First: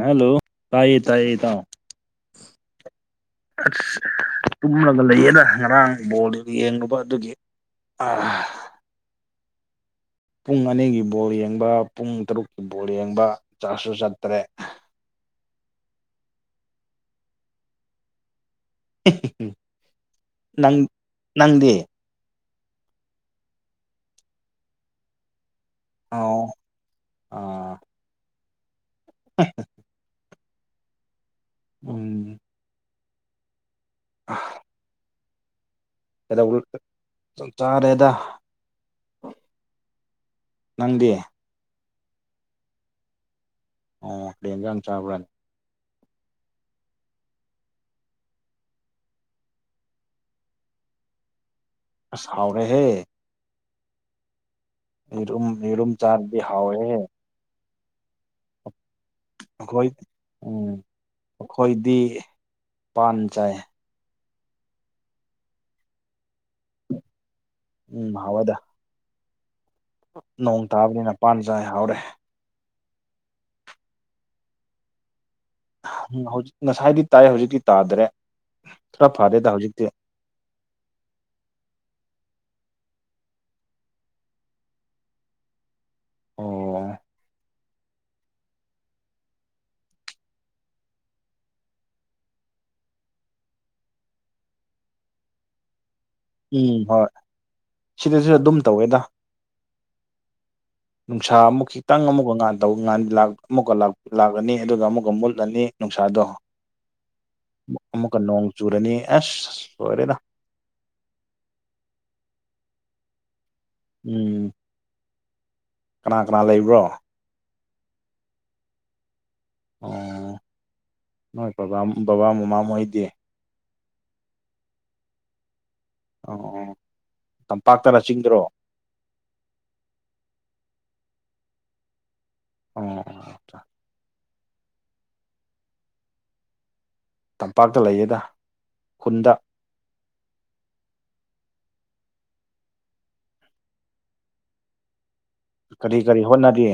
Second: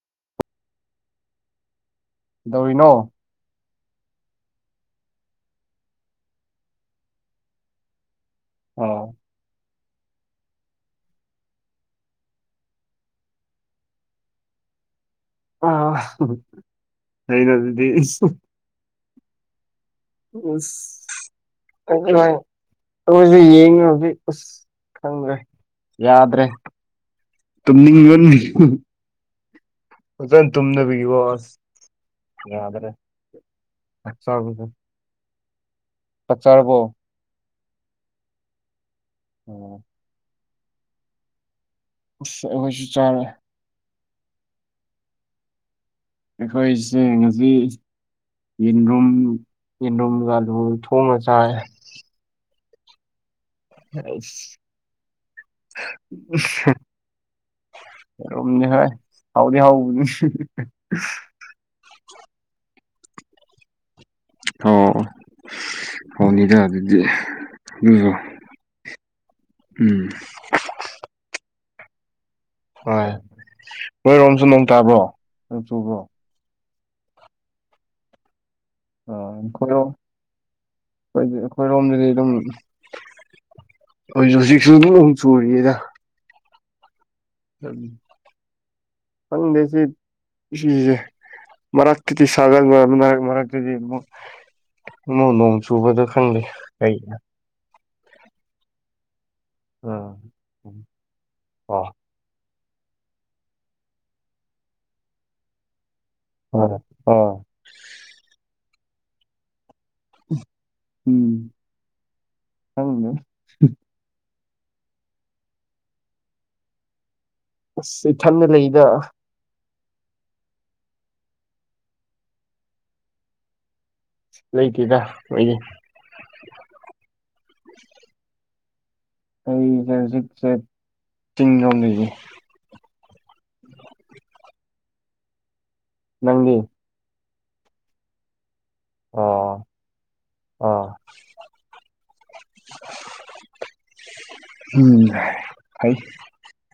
Hello ꯇꯥꯏ ꯇꯥꯏ ꯇꯥꯎ ꯇꯧꯔꯤꯅꯣ ꯑꯁ ꯇꯨꯝꯂꯒ ꯂꯩꯌꯦꯗ ꯉꯔꯥꯡ ꯕꯣꯜꯗꯨ ꯌꯦꯡꯉꯨꯕ ꯑꯗꯨꯒꯤ ꯑꯥ ꯑꯣ ꯄꯨꯡ ꯑꯅꯤꯒꯤ ꯕꯣꯜ ꯌꯦꯡꯕ ꯄꯨꯡ ꯇꯔꯨꯛꯀꯤ ꯕꯣꯜ ꯌꯦꯡꯕ ꯆꯥꯁꯨ ꯆꯠꯇ꯭ꯔꯦ ꯑ ꯍꯩ ꯅ ꯁꯤꯗꯤ ꯅꯪꯗꯦ ꯍꯣꯏ ꯑꯩꯏꯁꯨ ꯌꯦꯡꯉꯤ ꯍꯧꯖꯤꯛ ꯎꯁ ꯈꯪꯗ꯭ꯔꯦ ꯌꯥꯗ꯭ꯔꯦ ꯑꯣ ꯇꯨꯝꯅꯤꯡ ꯌꯣꯟꯅꯤ ꯑꯥ ꯑꯣꯖ ꯇꯨꯅ ꯒꯤꯕꯣꯁ ꯎꯝ ꯌꯗꯔꯦ ꯍꯛꯆꯥꯡ ꯀꯩꯗ ꯆꯥꯔꯦꯗ ꯑꯣꯝ ꯅꯪꯗꯤ ꯍꯣꯏ ꯆꯥꯔꯦ ꯑꯣ ꯀꯩꯑꯦꯟꯖꯥꯡ ꯆꯥꯕ꯭ꯔꯥꯅꯤ ꯑꯩꯈꯣꯏꯁꯦ ꯉꯁꯤ ꯌꯦꯟꯗꯨꯝ ꯌꯦꯟꯗꯨꯝꯒꯥ ꯂꯣꯡ ꯊꯣꯡꯉ ꯆꯥꫪꯦ ꯑꯁ ꯍꯥꯎꯔꯦꯍꯦ ꯍ [unintelligible] ꯌꯦꯔꯨꯝ ꯌꯦꯔꯨꯝ ꯆꯥꯔꯗꯤ ꯍꯥꯎꯋꯦꯍꯦ ꯌꯦꯔꯨꯝꯅꯦꯍꯦ ꯍꯥꯎꯗꯤ ꯑꯩꯈꯣꯏ ꯍꯥꯎꯕꯅꯦ ꯎꯝ ꯑꯩꯈꯣꯏꯗꯤ ꯄꯥꯟ ꯆꯥꯏ ꯑꯣ ꯍꯥꯎꯅꯤꯗ ꯑꯗꯨꯗꯤ ꯑꯗꯨꯁꯨ ꯎꯝ ꯍꯥꯎꯋꯦꯗ ꯎꯝ ꯅꯣꯡ ꯇꯥꯕꯅꯤꯅ ꯄꯥꯟ ꯆꯥꯏ ꯍꯥꯎꯔꯦ ꯍꯣꯏ ꯅꯣꯏꯔꯣꯝꯁꯨ ꯅꯣꯡ ꯇꯥꯕ꯭ꯔꯣ ꯅꯣꯡ ꯆꯨꯕ꯭ꯔꯣ ꯍꯧꯖꯤꯛ ꯉꯁꯥꯏꯗꯤ ꯇꯥꯏ ꯍꯧꯖꯤꯛꯇꯤ ꯇꯥꯗ꯭ꯔꯦ ꯈꯔ ꯑ ꯐꯔꯦꯗ ꯍꯧꯖꯤꯛꯇꯤ ꯑꯩꯈꯣꯏꯔꯣꯝ ꯑꯩꯈꯣꯏꯔꯣꯝꯗꯗꯤ ꯑꯗꯨꯝ ꯍꯧꯁꯨ ꯍꯧꯖꯤꯛꯁꯨ ꯑꯗꯨꯝ ꯑꯃꯨꯛ ꯆꯨꯔꯤꯌꯦꯗ ꯑꯣ ꯈꯪꯗꯦꯁꯤ ꯁꯤꯁꯦ ꯃꯔꯛꯇꯗꯤ ꯁꯥꯒꯔ ꯃꯔꯛꯊꫪꯇꯗꯤ ꯁꯨꯕꯗ ꯈꯪꯗꯦ ꯎꯝ ꯀꯩ ꯍꯣꯏ ꯁꯤꯗꯁꯨ ꯑꯗꯨꯝ ꯇꯧꯋꯦꯗ ꯑꯥ ꯅꯨꯡꯁꯥ ꯑꯃꯨꯛ ꯑꯣ ꯈꯤꯇꯪ ꯑꯃꯨꯛꯀꯉꯥꯟ ꯑꯃꯨꯛꯀ ꯂꯥꯛꯑꯅꯤ ꯑꯗꯨꯒ ꯑꯃꯨꯛꯀ ꯃꯨꯠꯂꯅꯤ ꯅꯨꯡꯁꯥꯗꯣ ꯍ ꯑꯣ ꯑꯃꯨꯛꯀ ꯅꯣꯡ ꯆꯨꯨꯔꯅꯤ ꯑꯦꯁ ꯂꯣꯏꯔꯦꯗ ꯎꯝ ꯈꯪꯗꯦ ꯎꯝ ꯀꯅꯥ ꯀꯅꯥ ꯂꯩꯕ꯭ꯔꯣ ꯑꯁ ꯏꯊꯟꯇ ꯂꯩꯗ ꯑꯣ ꯅꯣꯏꯕꯥ ꯕꯕꯥ ꯃꯃꯥ ꯃꯣꯏꯗꯤ ꯂꯩꯇꯦꯗ ꯃꯣꯏꯗꯤ ꯑꯣ ꯑꯣ ꯇꯝꯄꯥꯛꯇꫪꯣ ꯆꯤꯡꯗ꯭ꯔꯣ ꯑꯩꯁꯦ ꯍꯧꯖꯤꯛꯁꯦ ꯆꯤꯡ ꯂꯣꯝ ꯂꯩꯌꯦ ꯑꯣ ꯆꯥ ꯅꯪꯗꯤ ꯇꯝꯄꯥꯛꯇ ꯂꯩꯌꯦꯗ ꯈꯨꯟꯗ ꯑꯣ ꯑꯣ [unintelligible] ꯀꯔꯤ ꯀꯔꯤ ꯍꯣꯠꯅꯔꯤ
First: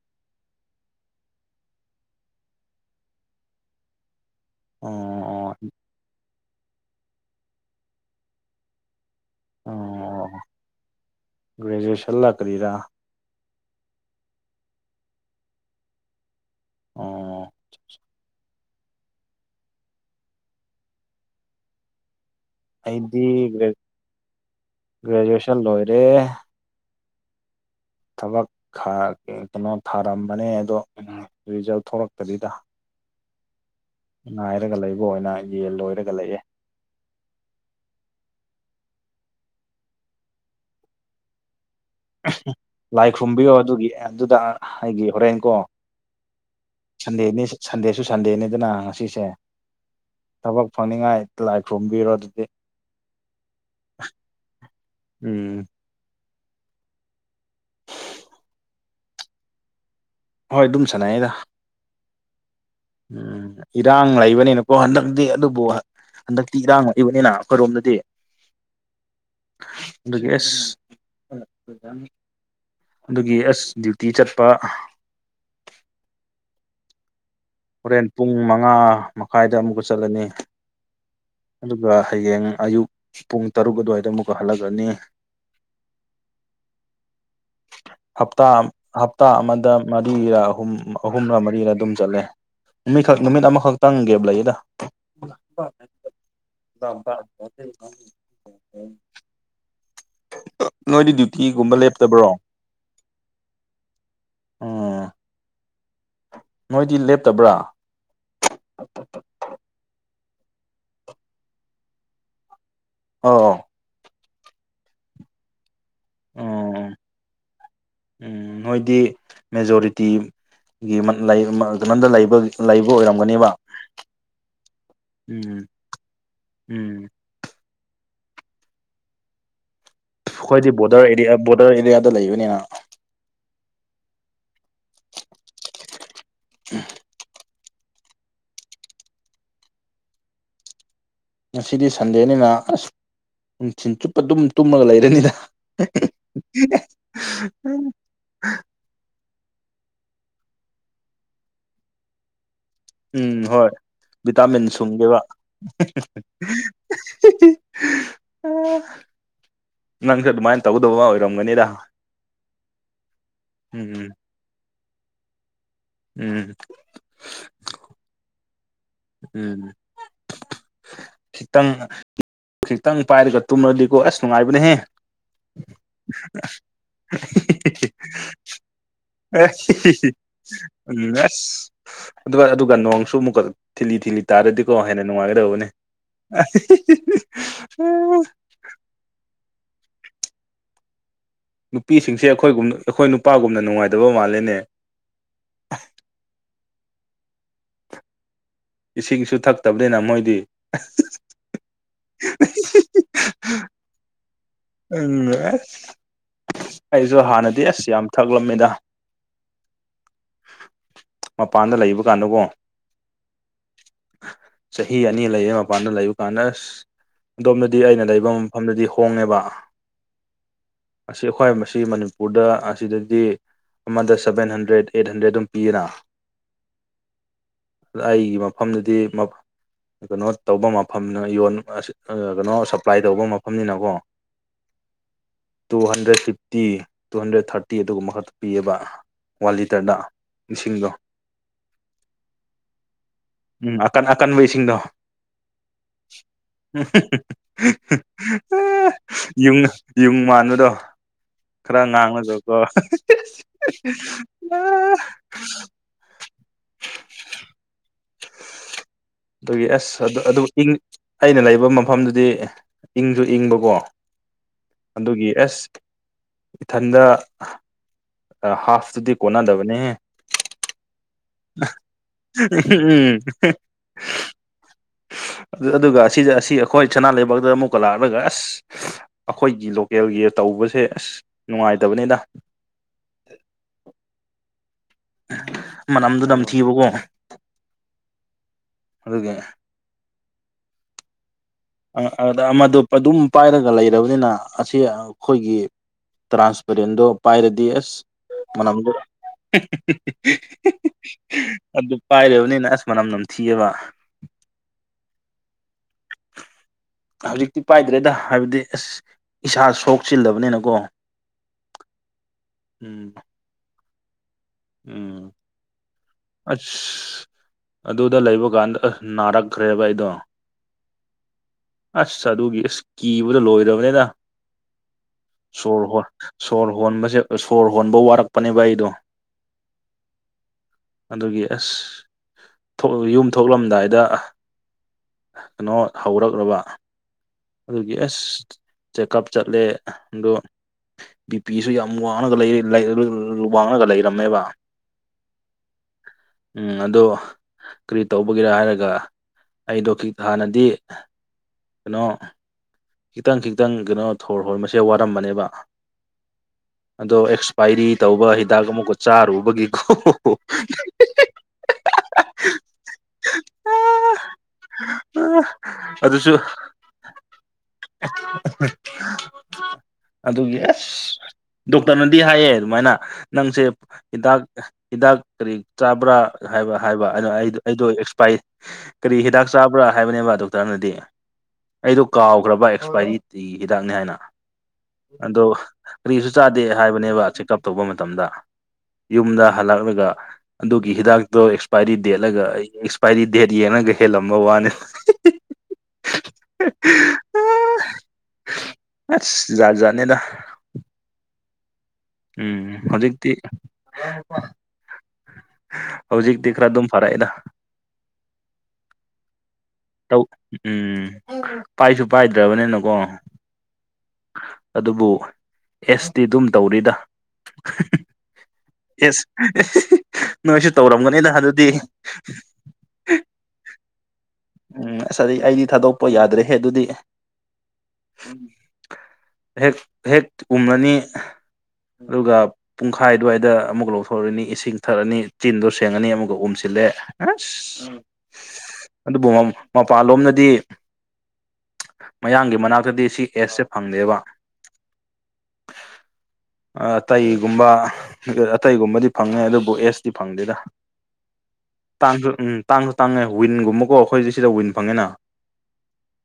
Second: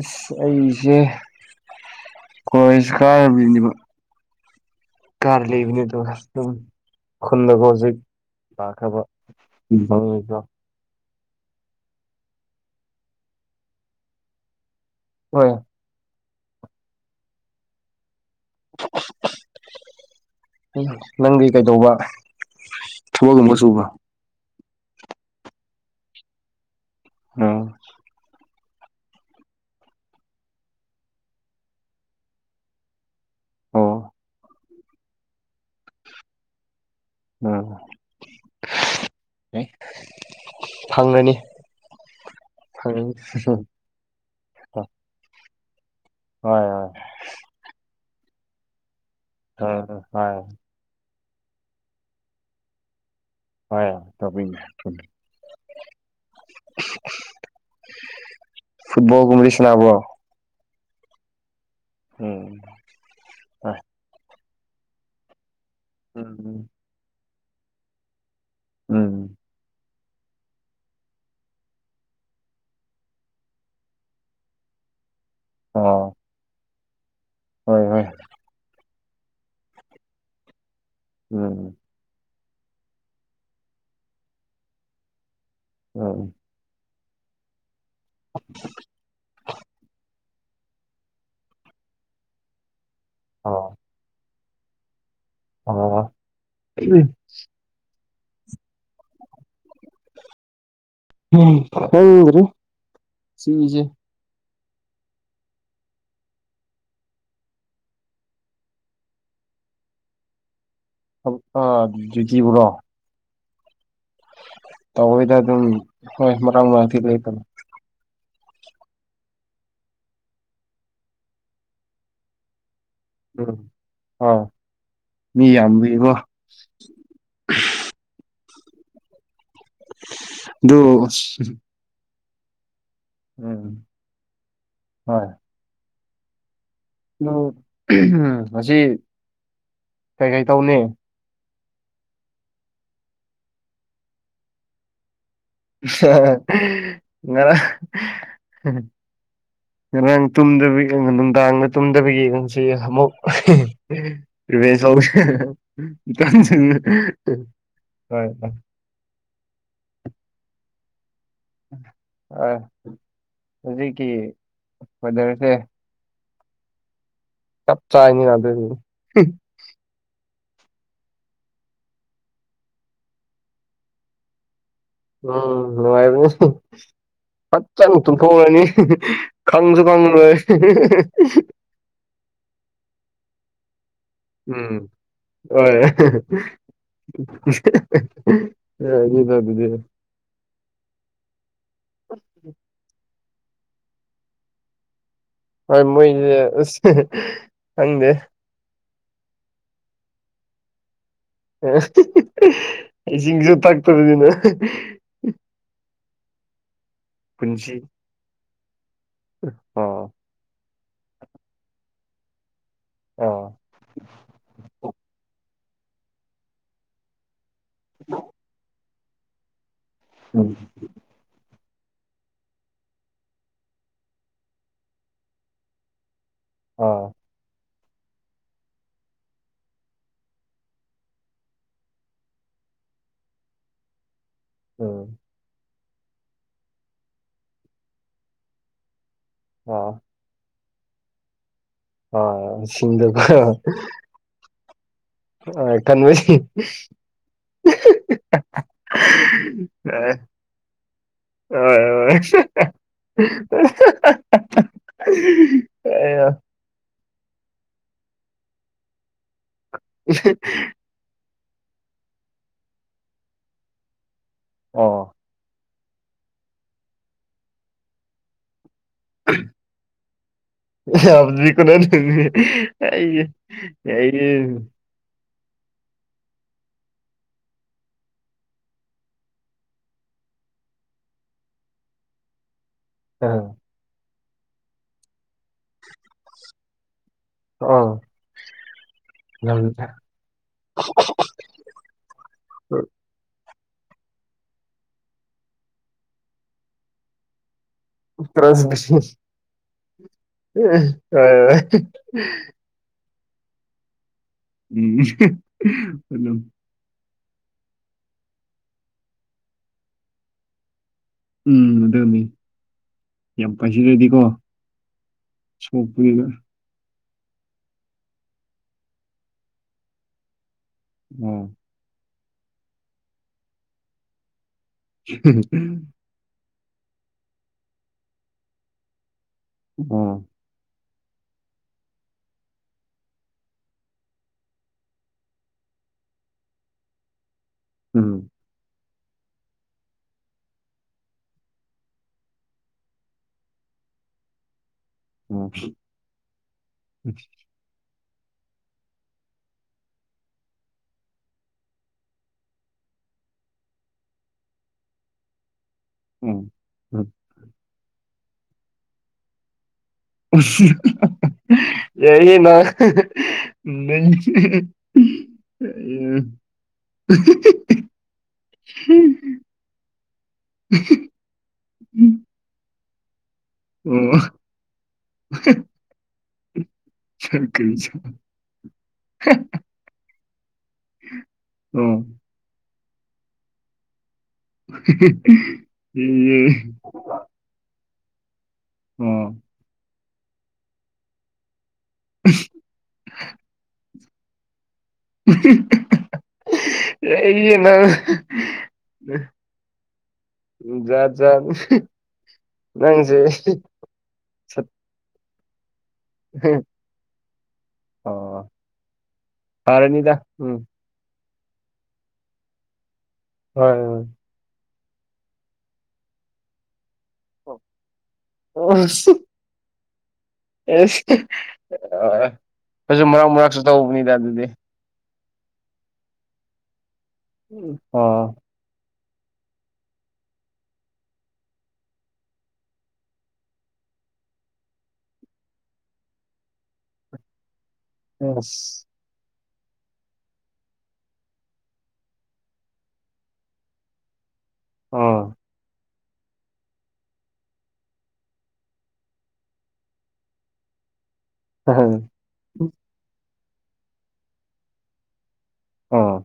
ꯑꯁ ꯑꯩꯁꯦ ꯀꯣꯂꯦꯖ ꯀꯥꯕꯤꯅꯦꯕ ꯀꯥꯔ ꯑꯣ ꯂꯩꯕꯅꯤꯗꯨꯒ ꯑꯗꯨꯝ ꯈꯨꯟꯗꯒ ꯍꯧꯖꯤꯛ ꯂꯥꯈ꯭ꯔꯕ [unintelligible] ꯒ꯭ꯔꯦꯖꯨꯌꯦꯁꯟ ꯂꯥ ꯀꯔꯤꯔ ꯍꯣꯏ ꯑꯣ [unintelligible] ꯅꯪꯗꯤ ꯀꯩꯗꯧꯕ ꯑꯩꯗꯤ ꯊꯕꯛꯒꯨꯝꯕ ꯒ꯭ꯔꯦ ꯁꯨꯕ꯭ꯔꯣ ꯒ꯭ꯔꯦꯖꯨꯑꯦꯁꯟ ꯂꯣꯏꯔꯦ ꯎꯝ ꯊꯕꯛ ꯀꯩꯅꯣ ꯊꯥꯔꯝꯕꯅꯦ ꯑꯗꯣ ꯔꯤꯖꯜ ꯊꯣꯂꯛꯇ꯭ꯔꯤꯗ ꯑꯣ ꯉꯥꯏꯔꯒ ꯂꯩꯕ ꯑꯣꯏꯅ ꯌꯦꯟ ꯂꯣꯏꯔꯒ ꯂꯩꯑꯦ ꯎꯝ [unintelligible] ꯐꯪꯒꯅꯤ ꯂꯥꯏ ꯈꯨꯔꯨꯝꯕꯤꯌꯣ ꯑꯗꯨꯒꯤ ꯑꯗꯨꯗ ꯑꯩꯒꯤ ꯍꯣꯔꯦꯟꯀꯣ ꯍꯣꯏ ꯍꯣꯏ ꯁꯟꯗꯦꯅꯤ ꯁꯟꯗꯦꯁꯨ ꯁꯟꯗꯦꯅꯤꯗꯅ ꯉꯁꯤꯁꯦ [unintelligible] ꯍꯣꯏ ꯊꯕꯛ ꯐꯪꯅꯤꯡꯉꯥꯏ ꯂꯥꯏ ꯈꯨꯣꯝꯕꯤꯔꯣ ꯑꯗꯨꯗꯤ ꯍꯣꯏ [unintelligible] ꯎꯝ ꯐꯨꯠꯕꯜꯒꯨꯝꯗꯤ ꯁꯅꯥꯕ꯭ꯔꯣ ꯍꯣꯏ ꯑꯗꯨꯝ ꯁꯥꯟꯅꯩꯗ ꯎꯝ ꯎꯝ ꯍꯣꯏ ꯏꯔꯥꯡ ꯂꯩꯕꯅꯤꯅꯀꯣ ꯍꯟꯗꯛꯇꯤ ꯑꯗꯨꯕꯨ ꯍꯟꯗꯛꯇꯤ ꯎꯝ ꯏꯔꯥꯡ ꯂꯩꯕꯅꯤꯅ ꯑꯩꯈꯣꯏꯔꯣꯝꯗꯗꯤ ꯎꯝ ꯑꯗꯨꯒꯤ ꯑꯦꯁ ꯑꯗꯨꯒꯤ ꯑꯦꯁ ꯗ꯭ꯌꯨꯇꯤ ꯆꯠꯄ ꯑꯣ ꯍꯣꯏ ꯍꯣꯏ ꯍꯣꯔꯦꯟ ꯄꯨꯡ ꯃꯉꯥ ꯃꯈꯥꯏꯗ ꯑꯃꯨꯛꯀ ꯆꯠꯂꯅꯤ ꯎꯝ ꯑꯗꯨꯒ ꯍꯌꯦꯡ ꯑꯌꯨꯛ ꯄꯨꯡ ꯇꯔꯨꯛ ꯑꯗꯨꯋꯥꯏꯗ ꯑꯃꯨꯛꯀ ꯍꯜꯂꯛꯂꯅꯤ [unintelligible] ꯍꯞꯇꯥ ꯍꯞꯇꯥ ꯑꯃꯗ ꯃꯔꯤꯔ ꯑꯍꯨꯝ ꯑꯍꯨꯝꯔ ꯃꯔꯤꯔ ꯑꯗꯨꯝ ꯆꯠꯂꯦ ꯅꯨꯃꯤꯠꯈꯛ ꯅꯨꯃꯤꯠ ꯑꯣ ꯑꯃꯈꯛꯇꯪ ꯒꯦꯕ ꯂꯩꯌꯦꯗ ꯑꯣ [inaudible] ꯅꯣꯏꯗꯤ ꯗ꯭ꯌꯨꯇꯤꯒꯨꯝꯕ ꯂꯦꯞꯇꯕ꯭ꯔꯣ ꯁꯤꯁꯦ ꯎꯝ ꯅꯣꯏꯗꯤ ꯂꯦꯞꯇꯕ꯭ꯔꯥ [unintelligible] ꯑ ꯗ꯭ꯌꯨꯇꯤꯕꯨꯔꯣ ꯑꯧ ꯇꯧꯋꯦꯗ ꯑꯗꯨꯝ ꯍꯣꯏ ꯃꯔꯛ ꯎꯝ ꯃꯔꯛꯇꯤ ꯂꯦꯞꯄ ꯅꯣꯏꯗꯤ ꯃꯦꯖꯣꯔꯤꯇꯤꯒꯤ [unintelligible] ꯀꯩꯅꯣꯗ ꯂꯩꯕ ꯂꯩꯕ ꯑꯣꯏꯔꯝꯒꯅꯤꯕ ꯎꯝ ꯍꯣꯏ ꯃꯤ ꯎꯝ ꯌꯥꯝꯕꯒꯤꯀꯣ ꯎꯝ ꯑꯩꯈꯣꯏꯗꯤ ꯑꯗꯨ ꯕꯣꯔꯗꯔ ꯑꯦꯔꯤꯌꯥ ꯕꯣꯔꯗꯔ ꯑꯦꯔꯤꯌꯥꯗ ꯂꯩꯕꯅꯤꯅ ꯎꯝ ꯍꯣꯏ ꯎꯝ ꯉꯁꯤ ꯀꯩ ꯀꯩ ꯇꯧꯅꯤ ꯉꯁꯤꯗꯤ ꯁꯟꯗꯦꯅꯤꯅ ꯑꯁ ꯅꯨꯡꯊꯤꯟꯜ ꯆꯨꯞꯄ ꯑꯗꯨꯝ ꯇꯨꯝꯃꯒ ꯂꯩꯔꯅꯤꯅ [unintelligible] ꯉꯔꯥꯡ ꯇꯨꯝꯗꯕꯒꯤ ꯅꯨꯡꯗꯥꯡꯗ ꯇꯨꯝꯗꯕꯤꯒꯤ ꯁꯃꯣ ꯎꯝ ꯍꯣꯏ ꯚꯤꯇꯥꯃꯤꯟ ꯔꯤꯃꯦꯁ ꯁꯨꯡꯒꯦꯕ ꯏ [unintelligible] ꯍꯣꯏ ꯍꫭꯏ ꯅꯪ ꯑꯗꯨ ꯃꯥꯥꯏꯅ ꯇꯧꯒꯗꯕ ꯑꯣꯏꯔꯝꯒꯅꯤꯗ ꯑꯥꯏ ꯎꯝ ꯍꯧꯖꯤꯛꯀꯤ ꯋꯦꯗꯔꯁꯦ ꯎꯝ ꯆꯞ ꯆꯥꯏꯅꯤ ꯌꯥꯗꯨꯏꯅꯤ ꯎꯝ ꯈꯤꯇꯪ ꯈꯤꯇꯪ ꯄꯥꯏꯔꯒ ꯇꯨꯝꯂꯗꯤꯀꯣ ꯑꯁ ꯅꯨꯡꯉꯥꯏꯕꯅꯦꯍꯦ ꯎꯝ ꯅꯨꯡꯉꯥꯏꯕꯅꯦ ꯐꯠꯆꯪ ꯊꯨꯝꯊꫭꯛꯔꯅꯤ ꯈꯪꯁꯨ ꯈꯪꯂꫭꯏ ꯎꯝ ꯑꯁ ꯑꯗꯨꯒ ꯑꯗꯨꯒ ꯅꯣꯡꯁꯨ ꯑꯃꯨꯛꯀ ꯊꯤꯜꯂꯤ ꯊꯤꯜꯂꯤ ꯇꯥꯔꯗꯤꯀꯣ ꯍꯦꯟꯅ ꯅꯨꯡꯉꯥꯏꯒꯗꯕꯅꯦ ꯊ ꯑꯗꯨꯗꯤ [unintelligible] ꯅꯨꯄꯤꯁꯤꯡꯁꯦ ꯑꯩꯈꯣꯏꯒꯨꯝ ꯑꯩꯈꯣꯏ ꯅꯨꯄꯥꯒꯨꯝꯅ ꯅꯨꯡꯉꯥꯏꯗꯕ ꯃꯥꯜꯂꯦꯅꯦ ꯍꯣꯏ ꯃꯣꯏꯁꯦ ꯑꯁ ꯈꯪꯗꯦ ꯏꯁꯤꯡꯁꯨ ꯊꯛꯇꯕꯅꯤꯅ ꯃꯣꯏꯗꯤ ꯏꯁꯤꯡꯁꯨ ꯊꯛꯇꯕꯅꯤꯅ ꯎꯝ ꯑꯁ ꯑꯩꯖꯨ ꯍꯥꯟꯅꯗꯤ ꯄꯨꯟꯁꯤ ꯑꯁ ꯌꯥꯝ ꯊꯛꯂꯝꯃꯤꯗ ꯑꯥ ꯃꯄꯥꯟꯗ ꯂꯩꯕ ꯀꯥꯟꯗꯀꯣ ꯑꯥ ꯆꯍꯤ ꯑꯅꯤ ꯂꯩꯌꯦ ꯃꯄꯥꯟꯗ ꯂꯩꯕ ꯀꯥꯟꯗ ꯑꯁ ꯗꯣꯝꯗꯗꯤ ꯑꯩꯅ ꯂꯩꯕ ꯃꯐꯝꯗꯗꯤ ꯍꯣꯡꯉꯦꯕ ꯎꯝ ꯑꯁꯤ ꯑꯩꯈꯣꯏ ꯃꯁꯤ ꯃꯅꯤꯄꯨꯔꯗ ꯑꯁꯤꯗꯗꯤ ꯑꯃꯗ ꯁꯕꯦꯟ ꯍꯟꯗ꯭ꯔꯦ ꯑꯦꯠ ꯍꯟꯗ꯭ꯔꯦꯠ ꯑꯗꯨꯝ ꯄꯤꯌꯦꯅ ꯑꯥ ꯑꯩꯒꯤ ꯃꯐꯝꯗꯗꯤ ꯃꯐꯝ ꯀꯩꯅꯣ ꯇꯧꯕ ꯃꯐꯝꯅ ꯌꯣꯟ ꯑꯁꯤꯠ ꯀꯩꯅꯣ ꯁꯄ꯭ꯂꯥꯏ ꯇꯧꯕ ꯃꯐꯝꯅꯤꯅꯀꯣ ꯎꯝ two hundred fifty two hundred thirty ꯑꯗꯨꯒꯨꯝꯕ ꯈꯛꯇ ꯄꯤꯌꯦꯕ ꯋꯥꯟ ꯑꯥ ꯂꯤꯇꯔꯗ ꯏꯁꯤꯡꯗꯣ ꯑ ꯁꯤꯁꯤꯡꯗꯒ ꯎꯝ ꯑꯀꯟ ꯑꯀꯟꯕ ꯏꯁꯤꯡꯗꯣ ꯑ [unintelligible] ꯌꯨꯡ ꯌꯨꯡ ꯃꯥꯟꯕꯗꯣ ꯍꯣꯏ ꯈꯔ ꯍꯣꯏ ꯉꯥꯡꯔꯒ ꯑꯣ [unintelligible] ꯑꯗꯨꯒꯤ ꯑꯁ ꯑꯗꯨ -ꯑꯗꯨ ꯏꯪ ꯑꯩꯅ ꯂꯩꯕ ꯃꯐꯝꯗꯨꯗꯤ ꯏꯪꯖꯨ ꯏꯪꯕꯀꯣ ꯑꯣ ꯑꯗꯨꯒꯤ ꯑꯦꯁ ꯏꯊꯟꯗ ꯑ ꯍꯥꯄꯇꯨꯗꯤ ꯀꯣꯟꯅꯗꯕꯅꯦꯍꯦ ꯎꯝ [unintelligible] ꯑꯗꯨꯒ ꯑꯗꯤꯖ ꯑꯁꯤ ꯑꯩꯈꯣꯏ ꯁꯅꯥ ꯂꯩꯕꯥꯛꯇꯗ ꯑꯃꯨꯛꯀ ꯂꯥꯛꯂꯒ ꯑꯁ ꯑꯩꯈꯣꯏꯒꯤ ꯂꯣꯀꯦꯜꯒꯤ ꯇꯧꯕꯁꯦ ꯑꯁ ꯅꯨꯡꯉꯥꯏꯇꯕꯅꯤꯗ꯫ ꯎꯝ ꯃꯅꯝꯗꯨ ꯅꯝꯊꯤꯕꯀꯣ ꯑꫭ ꯑꯗꯨꯒꯤ ꯅꯝꯃꯤ ꯑ ꯑꯥꯗ ꯑꯃꯗꯨ ꯑꯗꯨꯝ ꯄꯥꯏꯔꯒ ꯂꯩꯔꯕꯅꯤꯅ ꯑꯁꯤ ꯑꯈꯣꯏꯒꯤ ꯇ꯭ꯔꯥꯟꯁꯄꯔꯦꯟꯗꯣ ꯄꯥꯏꯔꯗꯤ ꯑꯁ ꯃꯅꯝꯗꯣ [inaudible] [inaudible] ꯊꯤꯌꯦꯕ_ _ [unintelligible] ꯍꯧꯖꯤꯛꯇꯤ ꯄꯥꯏꯗ꯭ꯔꯦꯗ ꯍꯥꯏꯕꯗꯤ ꯑꯁ ꯏꯁꯥ ꯁꯣꯛꯆꯤꯜꯂꯕꯅꯤꯅꯀꯣ꯫ ꯎꯝ ꯑꯗꯨꯅꯤ ꯌꯥꯝ ꯄꯥꯏꯁꯤꯜꯂꯗꯤꯀꯣ꯫ [unintelligible] ꯑꯁ ꯑꯗꯨꯗ ꯂꯩꯕ ꯀꯥꯟꯗ ꯑ ꯅꯥꯔꯛꯈ꯭ꯔꯦꯕ ꯑꯩꯗꯣ ꯫ [unintelligible] ꯑꯁ ꯑꯗꯨꯒꯤ ꯑꯁ ꯀꯤꯕꯗ ꯂꯣꯏꯔꯕꯅꯤꯗ ꯁꯣꯔ ꯍꯣꯔ_ _ ꯁꯣꯔ ꯍꯣꯟꯕꯖꯦ ꯁꯣꯔ ꯍꯣꯟꯕ ꯋꯥꯔꯛꯄꯅꯦꯕ ꯑꯩꯗꯣ꯫ [unintelligible] ꯑꯗꯨꯒꯤ ꯑꯁ ꯊꯣꯛꯑꯒ ꯌꯨꯝ ꯊꯣꯛꯂꯝꯗꯥꯏꯗ_ _ ꯀꯅꯣ ꯍꯧꯔꯛꯂꯕ_ _ ꯑꯗꯨꯒꯤ ꯑꯦꯁ ꯆꯦꯛꯀꯞ ꯆꯠꯂꯦ ꯑꯗ_ _ ꯕꯤ ꯄꯤꯁꯨ ꯌꯥꯝ ꯋꯥꯡꯂꯒ ꯂꯩꯔꯦ [unintelligible] ꯋꯥꯡꯉꯒ ꯂꯩꯔꯝ꯫ꯃꯦꯕ ꯎꯝ ꯑꯗꯣ_ _ ꯀ꯭ꯔꯤ ꯇꯧꯕꯒꯤꯔ ꯍꯥꯏꯔꯒ ꯑꯩꯗꯣ ꯈꯤ ꯍꯥꯟꯅꯗꯤ_ - ꯀꯩꯅꯣ ꯈꯤꯇꯪ ꯈꯤꯇꯪ ꯀꯩꯅꯣ ꯊꯣꯔ ꯍꯣꯟ ꯃꯁꯦ ꯋꯥꯔꯝꯃꯅꯦꯕ ꯎꯝ ꯑꯗꯣ ꯑꯦꯛꯁꯄꯥꯏꯔꯤ ꯇꯧꯕ ꯍꯤꯗꯥꯛ ꯑꯃꯨꯛꯀ ꯆꯥꯔꯨꯕꯒꯤꯀꯣ ꯌꯥꯢꯍꯦ ꯅꯪ [inaudible] ꯑꯗꯨꯁꯨ [unintelligible] ꯑꯗꯨꯒꯤ ꯑꯁ ꯗꯣꯛꯇꯔꯅꯗꯤ ꯍꯥꯏꯌꯦ ꯑꯗꯨꯃꯥꯏꯅ ꯅꯪꯁꯦ ꯍꯤꯗꯥꯛ ꯍꯤꯗꯥꯛ ꯀꯔꯤ ꯆꯥꯕ꯭ꯔꯥ ꯍꯥꯏꯕ ꯍꯥꯏꯕ ꯑꯗꯣ ꯑꯩꯗꯣ ꯑꯦꯛꯁ ꯀꯔꯤ ꯍꯤꯗꯥꯛ ꯆꯥꯕ ꯕ꯭ꯔꯥ ꯍꯥꯏꯕꯅꯦꯕ ꯗꯣꯛꯇꯔꯅꯗꯤ ꯑꯩꯗꯣ ꯀꯥꯎꯒ꯭ꯔꯕ ꯑꯦꯛꯁꯄꯥꯏꯔꯤ ꯍꯤꯗꯥꯛꯅꯤ ꯍꯥꯏꯅ ꯑꯗꯣ ꯀꯔꯤꯁꯨ ꯆꯥꯗꯦ ꯍꯥꯏꯕ ꯕꯅꯦꯕ ꯆꯦꯛꯀꯞ ꯇꯧꯕ ꯃꯇꯝꯗ ꯌꯨꯝꯗ ꯍꯂꯛꯂꯒ ꯑꯗꯨꯒꯤ ꯍꯤꯗꯥꯛꯇꯣ ꯑꯦꯛꯁ ꯄꯥꯏꯔꯤ ꯗꯦꯠꯂꯒ ꯑꯩ ꯑꯦꯛꯁꯄꯥꯏꯔꯤ ꯗꯦꯠ ꯌꯦꯡꯉꯒ ꯍꯦꯜꯂꯝꯕ ꯋꯥꯅꯤ ꯑꯁ ꯖꯥꯠ ꯖꯥꯠꯅꯤꯗ [inaudible] ꯖꯥꯠ ꯖꯥꯠꯅꯤ ꯎꯝ ꯍꯧꯖꯤꯛꯇꯤ ꯁꯠ ꯍꯧꯖꯤꯛꯇꯤ ꯈꯔ ꯑꯗꯨꯝ ꯐꯔꯛꯑꯦꯗ ꯑꯣ ꯐꯔꯅꯤꯗ ꯎꯝ ꯄꯥꯏꯁꯨ ꯄꯥꯏꯗ꯭ꯔꯕꯅꯤꯅꯀꯣ ꯍꯣꯏ ꯍꯣꯏ ꯑꯗꯨꯕꯨ ꯑꯦꯁꯇꯤ ꯑꯗꯨꯝ ꯇꯧꯔꯤꯗ ꯑꯣ ꯑꯦꯁ ꯅꯣꯏꯁꯨ ꯇꯧꯔꯝꯒꯅꯤꯗ ꯑꯗꯨꯗꯤ ꯑꯩꯁꯨ ꯃꯔꯥꯛ ꯃꯔꯥꯛꯁꯨ ꯇꯧꯕꯅꯤꯗ ꯑꯗꯨꯗꯤ ꯎꯝ ꯑꯁ ꯑꯩꯗꯤ ꯊꯥꯗꯣꯛꯄ ꯌꯥꯗ꯭ꯔꯦꯍꯦ ꯑꯗꯨꯗꯤ ꯑꯣ ꯍꯦꯛ ꯍꯦꯛ ꯎꯝꯃꯅꯤ ꯑꯗꯨꯒ ꯄꯨꯡꯈꯥꯏ ꯑꯗꯨꯋꯥꯏꯗ ꯑꯃꯨꯛꯀ ꯂꯧꯊꯣꯛꯎꯔꯅꯤ ꯏꯁꯤꯡ ꯊꯛꯑꯅꯤ ꯆꯤꯟꯗꯣ ꯁꯦꯡꯉꯅꯤ ꯑꯃꯨꯛꯀ ꯎꯝꯁꯤꯜꯂꯦ ꯑꯁ [inaudible] ꯑꯗꯨꯕꯨ ꯃꯄꯥꯟꯂꯣꯝꯅꯗꯤ ꯃꯌꯥꯡꯒꯤ ꯃꯅꯥꯛꯇꯗꯤ ꯁꯤ ꯀꯦꯁꯁꯦ ꯐꯪꯗꯦꯕ ꯑꯣ [inaudible] ꯑꯇꯩꯒꯨꯝꯕ ꯑꯇꯩꯒꯨꯝꯕꯗꯤ ꯐꯪꯉꯦ ꯑꯗꯨꯕꯨ ꯑꯦꯁꯇꯤ ꯐꯪꯗꯦꯗ ꯑꯍꯡ ꯑꯗꯨ ꯎꯪ ꯇꯥꯡꯖꯨ ꯇꯥꯡꯉꯦ ꯋꯤꯟꯒꯨꯝꯕꯀꯣ ꯑꯩꯈꯣꯏꯖꯤꯛ ꯁꯤꯗ ꯋꯤꯟ ꯐꯪꯉꯦꯅ ꯑꯥ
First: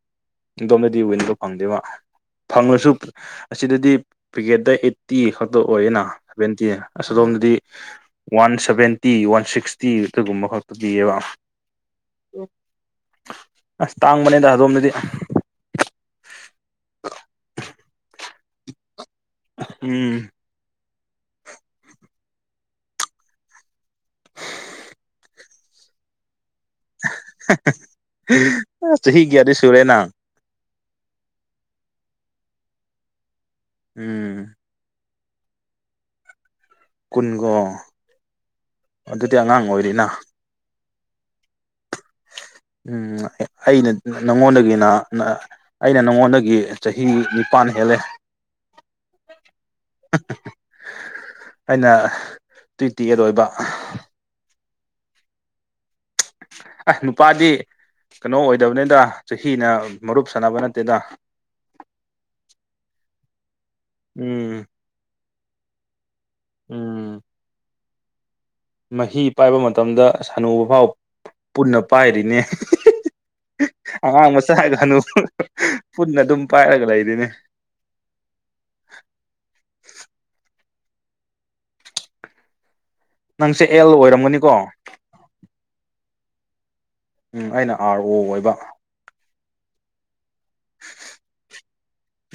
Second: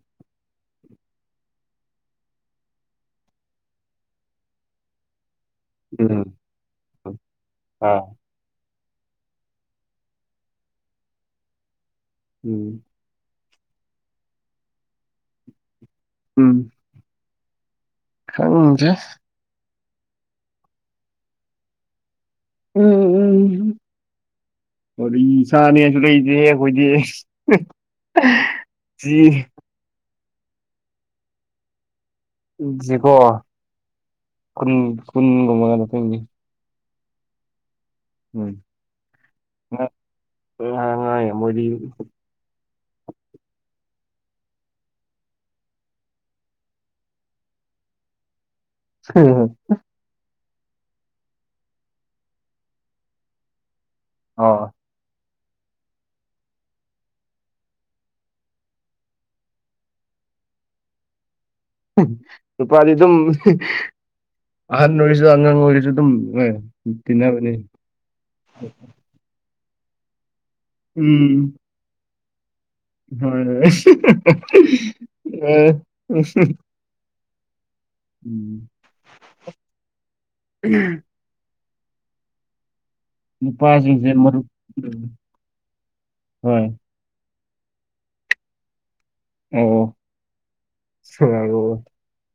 ꯗꯨꯗꯣꯝꯗꯗꯤ ꯋꯤꯟꯗꯣ ꯐꯪꯗꯦꯕ ꯐꯪꯂꯁꯨ ꯑꯁꯤꯗꯗꯤ ꯄꯤꯀꯦꯠꯇ ꯑꯦꯠ ꯇꯤ ꯈꯛꯇ ꯑꯣꯏꯌꯦꯅ ꯎꯝ ꯁꯚꯦꯟꯇꯤ ꯑꯁꯣꯂꯣꯝꯗꯗꯤ ꯑꯥ ꯋꯥꯟ ꯁꯚꯦꯟꯇꯤ ꯋꯥꯟ ꯁꯤꯛꯁꯇꯤ ꯑꯗꯨꯒꯨꯝꯕ ꯈꯛꯇ ꯄꯤꯌꯦꯕ ꯎꯝ ꯑꯁ ꯇꯥꯡꯕꯅꯦꯗ ꯑꯗꯣꯝꯗꯗꯤ ꯎꯝ ꯈꯪꯗꯦ ꯎꯝ ꯎꯝ ꯎꯝ ꯀꯔꯤ ꯆꯥꯅꯤ ꯑꯗꯨꯗꯩꯗꯤ ꯑꯩꯈꯣꯏꯗꯤ ꯖꯤ ꯇꯨꯔꯦꯅꯥ ꯖꯤꯀꯣ ꯎꯝ ꯀꯨꯟ ꯀꯨꯟ ꯒꯨꯃꯥꯏꯅ ꯀꯩꯅꯣ ꯀꯨꯟꯒꯣ ꯑꯗꯨꯗꯤ ꯑꯉꯥꯡ ꯑꯣꯏꯔꯤꯅ ꯎꯝꯉꯥꯏ ꯃꯗꯤ [unintelligible] ꯎꯝ ꯑꯩꯅ ꯅꯪꯉꯣꯟꯗꯒꯤꯅ ꯅ ꯑꯩꯅ ꯅꯉꯣꯟꯗꯒꯤ ꯆꯍꯤ ꯅꯤꯄꯥꯟ ꯍꯦꯜꯂꯦ ꯍꯝ ꯍꯝ ꯑꯩꯅ ꯇ꯭ꯨꯋ ꯇꯤ ꯑꯦ ꯂꯣꯏꯕ ꯑꯣ ꯑꯦ ꯅꯨꯄꯥꯗꯤ ꯀꯩꯅꯣ ꯑꯣꯏꯗꯕꯅꯤꯗ ꯆꯍꯤꯅ ꯃꯔꯨꯞ ꯁꯥꯟꯅꯕ ꯅꯠꯇꯦꯗ ꯍꯝ ꯅꯨꯄꯥꯗꯤ ꯑꯗꯨꯝ ꯎꯝ ꯑꯍꯟ ꯑꯣꯏꯔꯁꯨ ꯑꯉꯥꯡ ꯑꯣꯏꯔꯁꯨ ꯑꯗꯨꯝ ꯍ ꯎꯝ ꯇꯤꯟꯅꯕꯅꯤ ꯃꯍꯤ ꯄꯥꯏꯕ ꯃꯇꯝꯗ ꯁꯅꯨꯕ ꯐꯥꯎ ꯎꯝ ꯄꯨꯟꯅ ꯄꯥꯏꯔꯤꯅꯦ ꯍꯣꯏ ꯑꯉꯥꯡ ꯃꯆꯥꯒ ꯍꯅꯨꯕꯒ ꯍꯣꯏ ꯑ ꯄꯨꯟꯅ ꯑꯗꯨꯝ ꯄꯥꯏꯔꯒ ꯂꯩꯔꯤꯅꯦ ꯎꯝ ꯅꯪꯁꯦ ꯑꯦꯜ ꯅꯨꯄꯥꯁꯤꯡꯁꯦ ꯃꯔꯨꯞ ꯑꯣꯏꯔꯝꯒꯅꯤꯀꯣ ꯗꯨꯝ ꯍꯣꯏ ꯎꯝ ꯑꯩꯅ ꯑꯥꯔ ꯑꯣ ꯑꯣꯏꯕ ꯑꯣ ꯁꯋꯥꯔꯣ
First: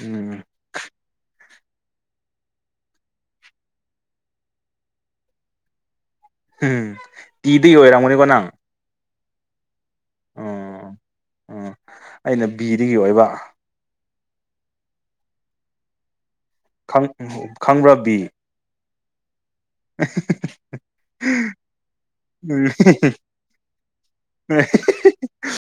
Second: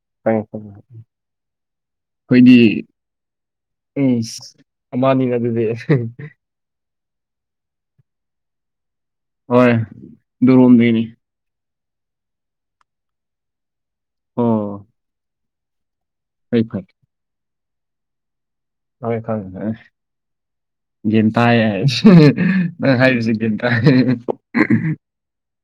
ꯎꯝ ꯈꯪꯉꯦ ꯈꯪꯉꯦ ꯑꯩꯈꯣꯏꯗꯤ ꯎꯝ ꯑꯃꯍꯅꯤꯅ ꯑꯗꯨꯗꯤ ꯑꯝ ꯇꯤꯚꯤ ꯑꯣꯏꯔꯝꯒꯅꯤꯀꯣ ꯅꯪ ꯍꯣꯏ ꯗꯨꯒꯨꯝꯕꯤꯅꯤ ꯑ ꯑꯩꯅ ꯕꯤꯗꯤ ꯑꯣꯏꯕ ꯑꯣ ꯐꯩ ꯐꯩ ꯈꯪ ꯈꯪꯕ꯭ꯔ ꯕꯤ ꯈꯪꯉꯦ ꯈꯪꯉꯦ ꯉꯦ ꯒꯟ ꯇꯥꯏꯌꯦ ꯍꯥꯏꯁꯦ ꯎꯝ ꯅꯪ ꯍꯥꯏꯔꯤꯁꯤ ꯒꯦꯟ ꯇꯥ